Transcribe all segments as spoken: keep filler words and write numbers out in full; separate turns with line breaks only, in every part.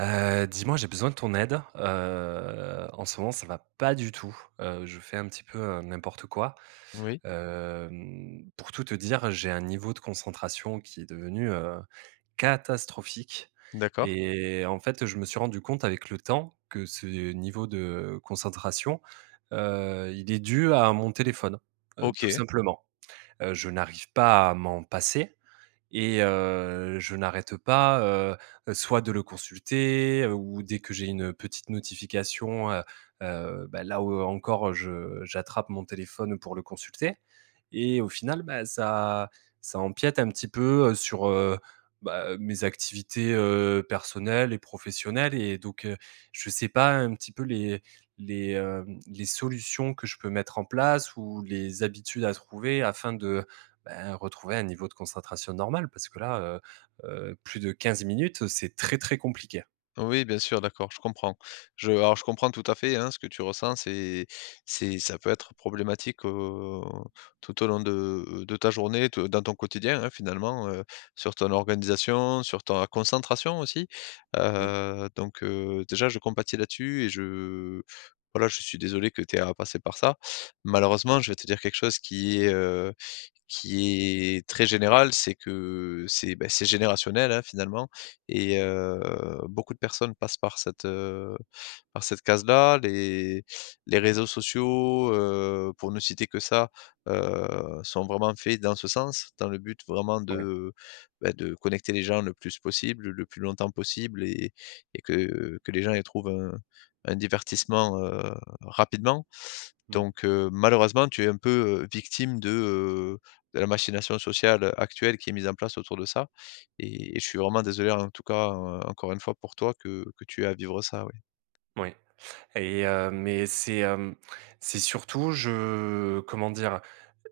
Heu, dis-moi, j'ai besoin de ton aide. Heu, en ce moment, ça va pas du tout. Heu, je fais un petit peu, heu, n'importe quoi.
Oui,
Hem, pour tout te dire, j'ai un niveau de concentration qui est devenu, heu, catastrophique,
d'accord.
et en fait, je me suis rendu compte avec le temps que ce niveau de concentration, heu, il est dû à mon téléphone, heu, tout
OK.
simplement. Heu, je n'arrive pas à m'en passer et heu, je n'arrête pas, heu soit de le consulter, heu, ou dès que j'ai une petite notification, heu heu, bah, là, où encore je j'attrape mon téléphone pour le consulter et au final, bah, ça ça empiète un petit peu, heu, sur, heu, bah, mes activités, heu, personnelles et professionnelles, et donc heu, je ne sais pas un petit peu les les, hem, les solutions que je peux mettre en place ou les habitudes à trouver afin de ben, retrouver un niveau de concentration normal, parce que là, heu heu, plus de quinze minutes, c'est très, très compliqué.
Oui, bien sûr, d'accord, je comprends. Je alors je comprends tout à fait, hein, ce que tu ressens, c'est c'est ça peut être problématique, heu, tout au long de de ta journée, te dans ton quotidien, hein, finalement, heu, sur ton organisation, sur ta concentration aussi.
Oui,
Heu, donc heu, déjà je compatis là-dessus et je voilà, je suis désolé que tu aies à passer par ça. Malheureusement, je vais te dire quelque chose qui est, heu, qui est très général, c'est que c'est, beh, c'est générationnel, hein, finalement. Et heu, beaucoup de personnes passent par cette, heu, par cette case-là. Les les réseaux sociaux, heu, pour ne citer que ça, heu, sont vraiment faits dans ce sens, dans le but vraiment
oui.
de, bah, de connecter les gens le plus possible, le plus longtemps possible et et que que les gens y trouvent un un divertissement, heu, rapidement.
Mmh,
Donc heu, malheureusement, tu es un peu, heu, victime de, heu, de la machination sociale actuelle qui est mise en place autour de ça et et je suis vraiment désolé en tout cas, heu, encore une fois pour toi que que tu aies à vivre ça, oui.
oui. Et heu, mais c'est, hem, c'est surtout, je comment dire?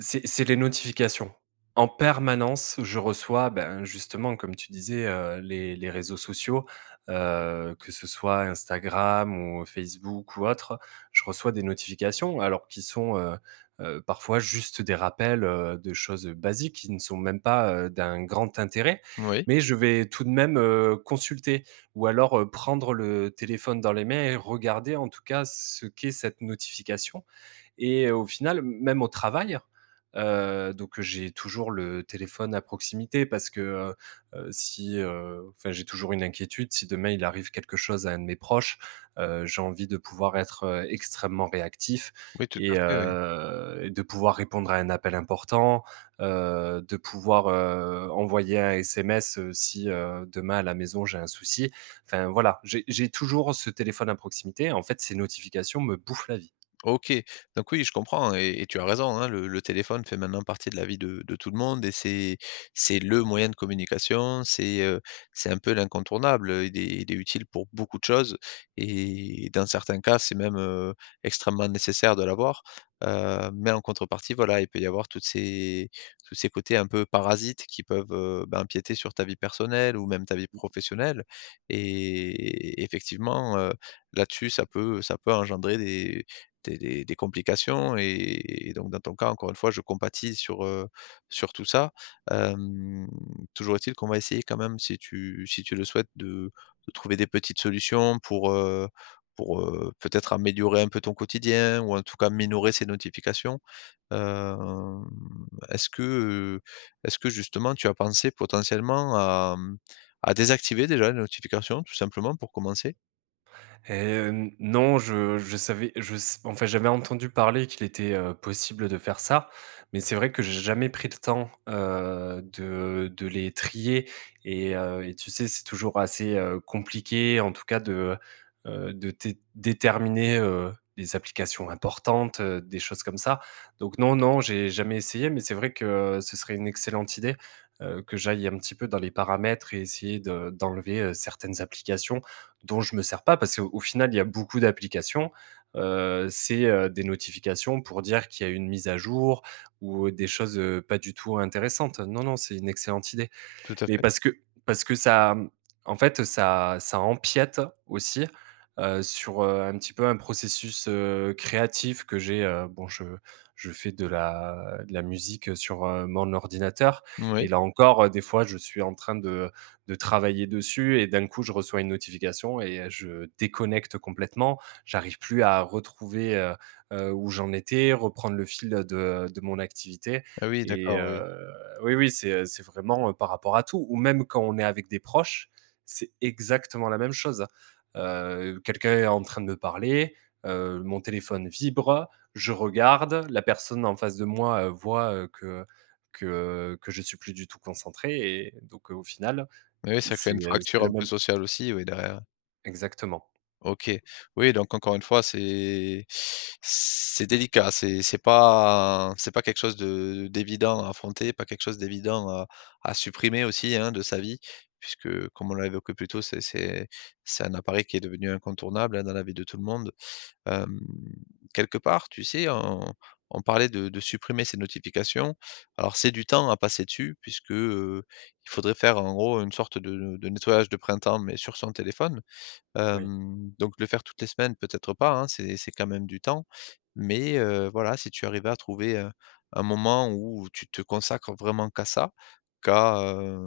C'est c'est les notifications. En permanence, je reçois, ben, justement, comme tu disais, heu, les les réseaux sociaux, heu, que ce soit Instagram ou Facebook ou autre, je reçois des notifications alors qui sont, heu heu, parfois juste des rappels, heu, de choses basiques qui ne sont même pas, heu, d'un grand intérêt.
Oui,
Mais je vais tout de même, heu, consulter, ou alors, heu, prendre le téléphone dans les mains et regarder en tout cas ce qu'est cette notification. Et au final, même au travail, heu, donc j'ai toujours le téléphone à proximité, parce que, heu heu, si, heu, enfin, j'ai toujours une inquiétude. Si demain il arrive quelque chose à un de mes proches, heu, j'ai envie de pouvoir être, heu, extrêmement réactif,
oui, tout à
et
fait, oui.
heu, et de pouvoir répondre à un appel important, heu, de pouvoir, heu, envoyer un S M S, heu, si, heu, demain à la maison j'ai un souci. Enfin voilà, j'ai j'ai toujours ce téléphone à proximité. En fait, ces notifications me bouffent la vie.
OK, donc oui, je comprends et et tu as raison, hein, le le téléphone fait maintenant partie de la vie de de tout le monde et c'est c'est le moyen de communication, c'est, heu, c'est un peu l'incontournable, heu, il est il est utile pour beaucoup de choses et dans certains cas, c'est même, heu, extrêmement nécessaire de l'avoir, heu, mais en contrepartie, voilà, il peut y avoir toutes ces tous ces côtés un peu parasites qui peuvent, heu, bah, empiéter sur ta vie personnelle ou même ta vie professionnelle et effectivement, heu, là-dessus, ça peut ça peut engendrer des des des des complications et et donc dans ton cas, encore une fois, je compatis sur, heu, sur tout ça. Hem, Toujours est-il qu'on va essayer quand même, si tu si tu le souhaites, de de trouver des petites solutions pour, heu, pour, heu, peut-être améliorer un peu ton quotidien ou en tout cas minorer ces notifications. Hem, est-ce que, heu, Est-ce que justement tu as pensé potentiellement à, mmh, à désactiver déjà les notifications tout simplement pour commencer?
Hem, non, je je savais je s enfin, j'avais entendu parler qu'il était, heu, possible de faire ça, mais c'est vrai que j'ai jamais pris le temps, heu, de de les trier, et heu et tu sais, c'est toujours assez, heu, compliqué, en tout cas, de, heu, de té déterminer, heu, les applications importantes, heu, des choses comme ça. Donc non, non, j'ai jamais essayé, mais c'est vrai que ce serait une excellente idée, heu, que j'aille un petit peu dans les paramètres et essayer de d'enlever, heu, certaines applications dont je me sers pas, parce qu'au au final, il y a beaucoup d'applications. Heu, c'est, heu, des notifications pour dire qu'il y a une mise à jour ou des choses, heu, pas du tout intéressantes. Non, non, c'est une excellente idée.
Tout à
Mais
fait.
parce que parce que ça, en fait, ça ça empiète aussi, heu, sur, heu, un petit peu un processus, heu, créatif, que j'ai, heu, bon, je je fais de la de la musique sur, heu, mon ordinateur,
Oui.
et là encore, heu, des fois je suis en train de de travailler dessus, et d'un coup je reçois une notification et je déconnecte complètement. J'arrive plus à retrouver, heu heu, où j'en étais, reprendre le fil de de mon activité.
Ah oui,
Et
d'accord, oui.
heu oui, oui, c'est, c'est vraiment, heu, par rapport à tout, ou même quand on est avec des proches, c'est exactement la même chose, hein. Heu, quelqu'un est en train de me parler, heu, mon téléphone vibre, je regarde, la personne en face de moi, heu, voit, heu, que que que je suis plus du tout concentré, et donc, heu, au final,
Oui, ça crée
c'est,
une
c'est
fracture
le
un peu
même,
sociale aussi, oui, derrière.
exactement,
OK. Oui, donc encore une fois, c'est c'est délicat, c'est c'est pas c'est pas quelque chose de d'évident à affronter, pas quelque chose d'évident à à supprimer aussi, hein, de sa vie, puisque comme on l'a évoqué plus tôt, c'est c'est c'est un appareil qui est devenu incontournable, hein, dans la vie de tout le monde. Hem, Quelque part, tu sais, on on parlait de de supprimer ces notifications. Alors c'est du temps à passer dessus puisque, heu, il faudrait faire en gros une sorte de de nettoyage de printemps mais sur son téléphone.
oui.
Hem, donc le faire toutes les semaines, peut-être pas, hein, c'est c'est quand même du temps. Mais heu, voilà, si tu arrives à trouver, heu, un moment où tu te consacres vraiment qu'à ça, qu'à, heu,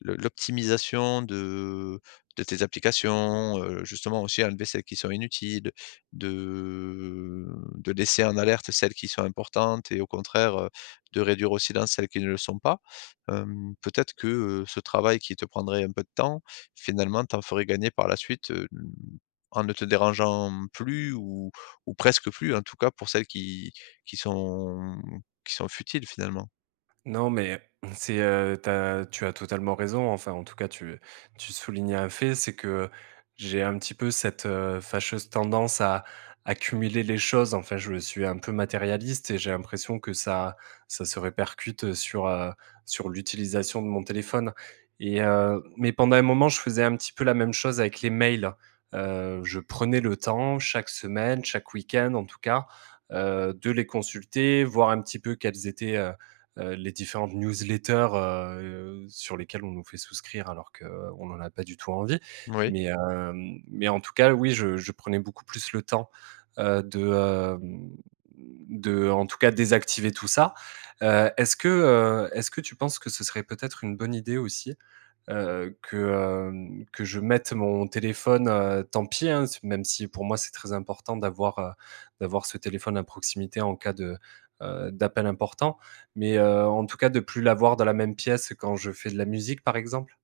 l'o l'optimisation de de tes applications, heu, justement aussi enlever celles qui sont inutiles, de de laisser en alerte celles qui sont importantes et au contraire, heu, de réduire au silence celles qui ne le sont pas. Hem, peut-être que, heu, ce travail qui te prendrait un peu de temps, finalement, t'en ferais gagner par la suite, heu, en ne te dérangeant plus ou ou presque plus, en tout cas pour celles qui qui sont qui sont futiles, finalement.
Non, mais c'est, heu, tu as tu as totalement raison. Enfin, en tout cas, tu tu soulignes un fait, c'est que j'ai un petit peu cette, heu, fâcheuse tendance à accumuler les choses. Enfin, je suis un peu matérialiste, et j'ai l'impression que ça ça se répercute sur, heu, sur l'utilisation de mon téléphone, et heu, mais pendant un moment, je faisais un petit peu la même chose avec les mails. Heu, je prenais le temps chaque semaine, chaque week-end en tout cas, heu, de les consulter, voir un petit peu quels étaient, heu, les différentes newsletters, heu, sur lesquelles on nous fait souscrire alors qu'on n'en a pas du tout envie.
Oui.
Mais, hem, mais en tout cas, oui, je je prenais beaucoup plus le temps, heu, de, hem, de en tout cas désactiver tout ça. Heu, est-ce que, heu, est-ce que tu penses que ce serait peut-être une bonne idée aussi, heu, que, hem, que je mette mon téléphone, heu, tant pis, hein, s même si pour moi c'est très important d'avoir, heu, d'avoir ce téléphone à proximité en cas de, heu, d'appel important? Mais, heu, en tout cas, de plus l'avoir dans la même pièce quand je fais de la musique, par exemple.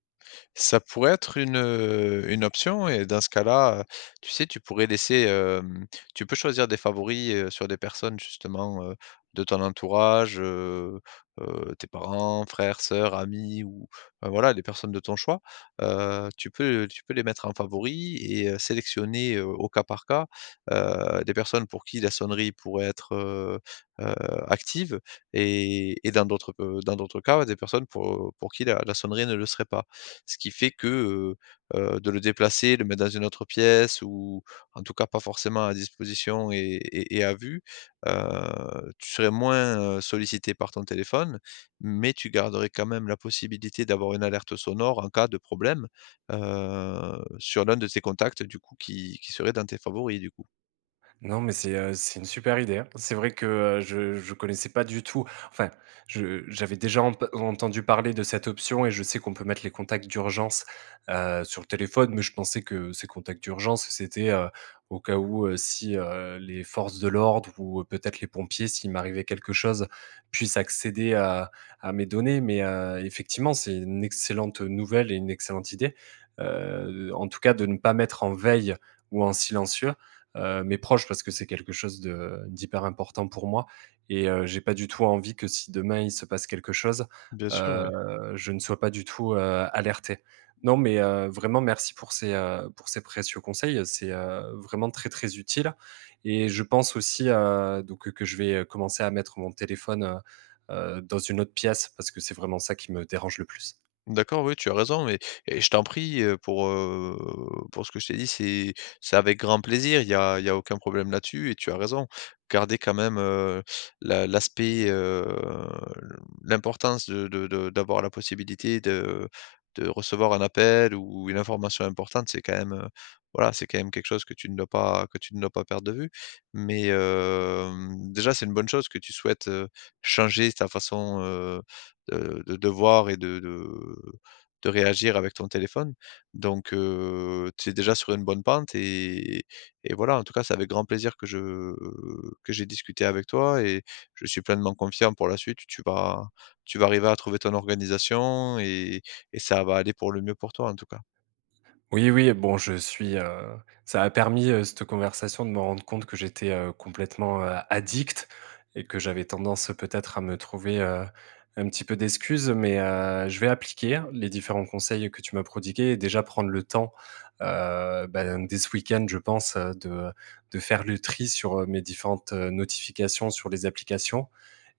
Ça pourrait être une, heu, une option et dans ce cas-là, heu, tu sais, tu pourrais laisser, hem, tu peux choisir des favoris, heu, sur des personnes justement, heu, de ton entourage, heu heu, tes parents, frères, sœurs, amis ou enfin voilà, les personnes de ton choix. Heu, tu peux tu peux les mettre en favoris et heu, sélectionner, heu, au cas par cas, heu, des personnes pour qui la sonnerie pourrait être, heu heu, active et et dans d'autres, heu, dans d'autres cas, des personnes pour, pour qui la la sonnerie ne le serait pas. Ce qui fait que, heu heu, de le déplacer, le mettre dans une autre pièce ou en tout cas pas forcément à disposition et et et à vue, heu, tu serais moins, heu, sollicité par ton téléphone, mais tu garderais quand même la possibilité d'avoir une alerte sonore en cas de problème, heu, sur l'un de tes contacts du coup qui qui serait dans tes favoris du coup.
Non, mais c'est, heu, c'est une super idée, hein. C'est vrai que, heu, je je connaissais pas du tout, enfin, je j'avais déjà emp entendu parler de cette option, et je sais qu'on peut mettre les contacts d'urgence, heu, sur le téléphone, mais je pensais que ces contacts d'urgence, c'était, heu, au cas où, heu, si, heu, les forces de l'ordre ou euh, peut-être les pompiers, s'il m'arrivait quelque chose, puissent accéder à à mes données. Mais, heu, effectivement, c'est une excellente nouvelle et une excellente idée, heu, en tout cas, de ne pas mettre en veille ou en silencieux heu, mes proches, parce que c'est quelque chose de d'hyper important pour moi, et heu, j'ai pas du tout envie que, si demain il se passe quelque chose,
Bien sûr, oui.
mmh, je ne sois pas du tout, heu, alerté. Non, mais heu, vraiment merci pour ces, heu, pour ces précieux conseils, c'est, heu, vraiment très, très utile, et je pense aussi, heu, donc, que je vais commencer à mettre mon téléphone, heu heu, dans une autre pièce, parce que c'est vraiment ça qui me dérange le plus.
D'accord, oui, tu as raison, mais et je t'en prie, heu, pour, heu, pour ce que je t'ai dit, c'est c'est avec grand plaisir, il y a il y a aucun problème là-dessus et tu as raison. Garder quand même, heu, la l'aspect, heu, l'importance de de de d'avoir la possibilité de de recevoir un appel ou une information importante, c'est quand même, heu, voilà, c'est quand même quelque chose que tu ne dois pas que tu ne dois pas perdre de vue. Mais, hem, déjà, c'est une bonne chose que tu souhaites, heu, changer ta façon, de de de voir et de de de réagir avec ton téléphone. Donc, heu, tu es déjà sur une bonne pente et et voilà, en tout cas, c'est avec grand plaisir que je que j'ai discuté avec toi et je suis pleinement confiant pour la suite. Tu vas tu vas arriver à trouver ton organisation et et ça va aller pour le mieux pour toi, en tout cas.
Oui, oui, bon, je suis, heu, ça a permis, heu, cette conversation, de me rendre compte que j'étais, heu, complètement, heu, addict, et que j'avais tendance, euh, peut-être, à me trouver, heu, un petit peu d'excuses, mais, heu, je vais appliquer les différents conseils que tu m'as prodigués, et déjà prendre le temps, heu, ben, dès ce week-end, je pense, heu, de de faire le tri sur, heu, mes différentes, heu, notifications sur les applications,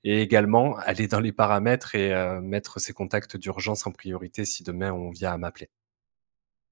et également aller dans les paramètres et heu, mettre ces contacts d'urgence en priorité si demain on vient à m'appeler.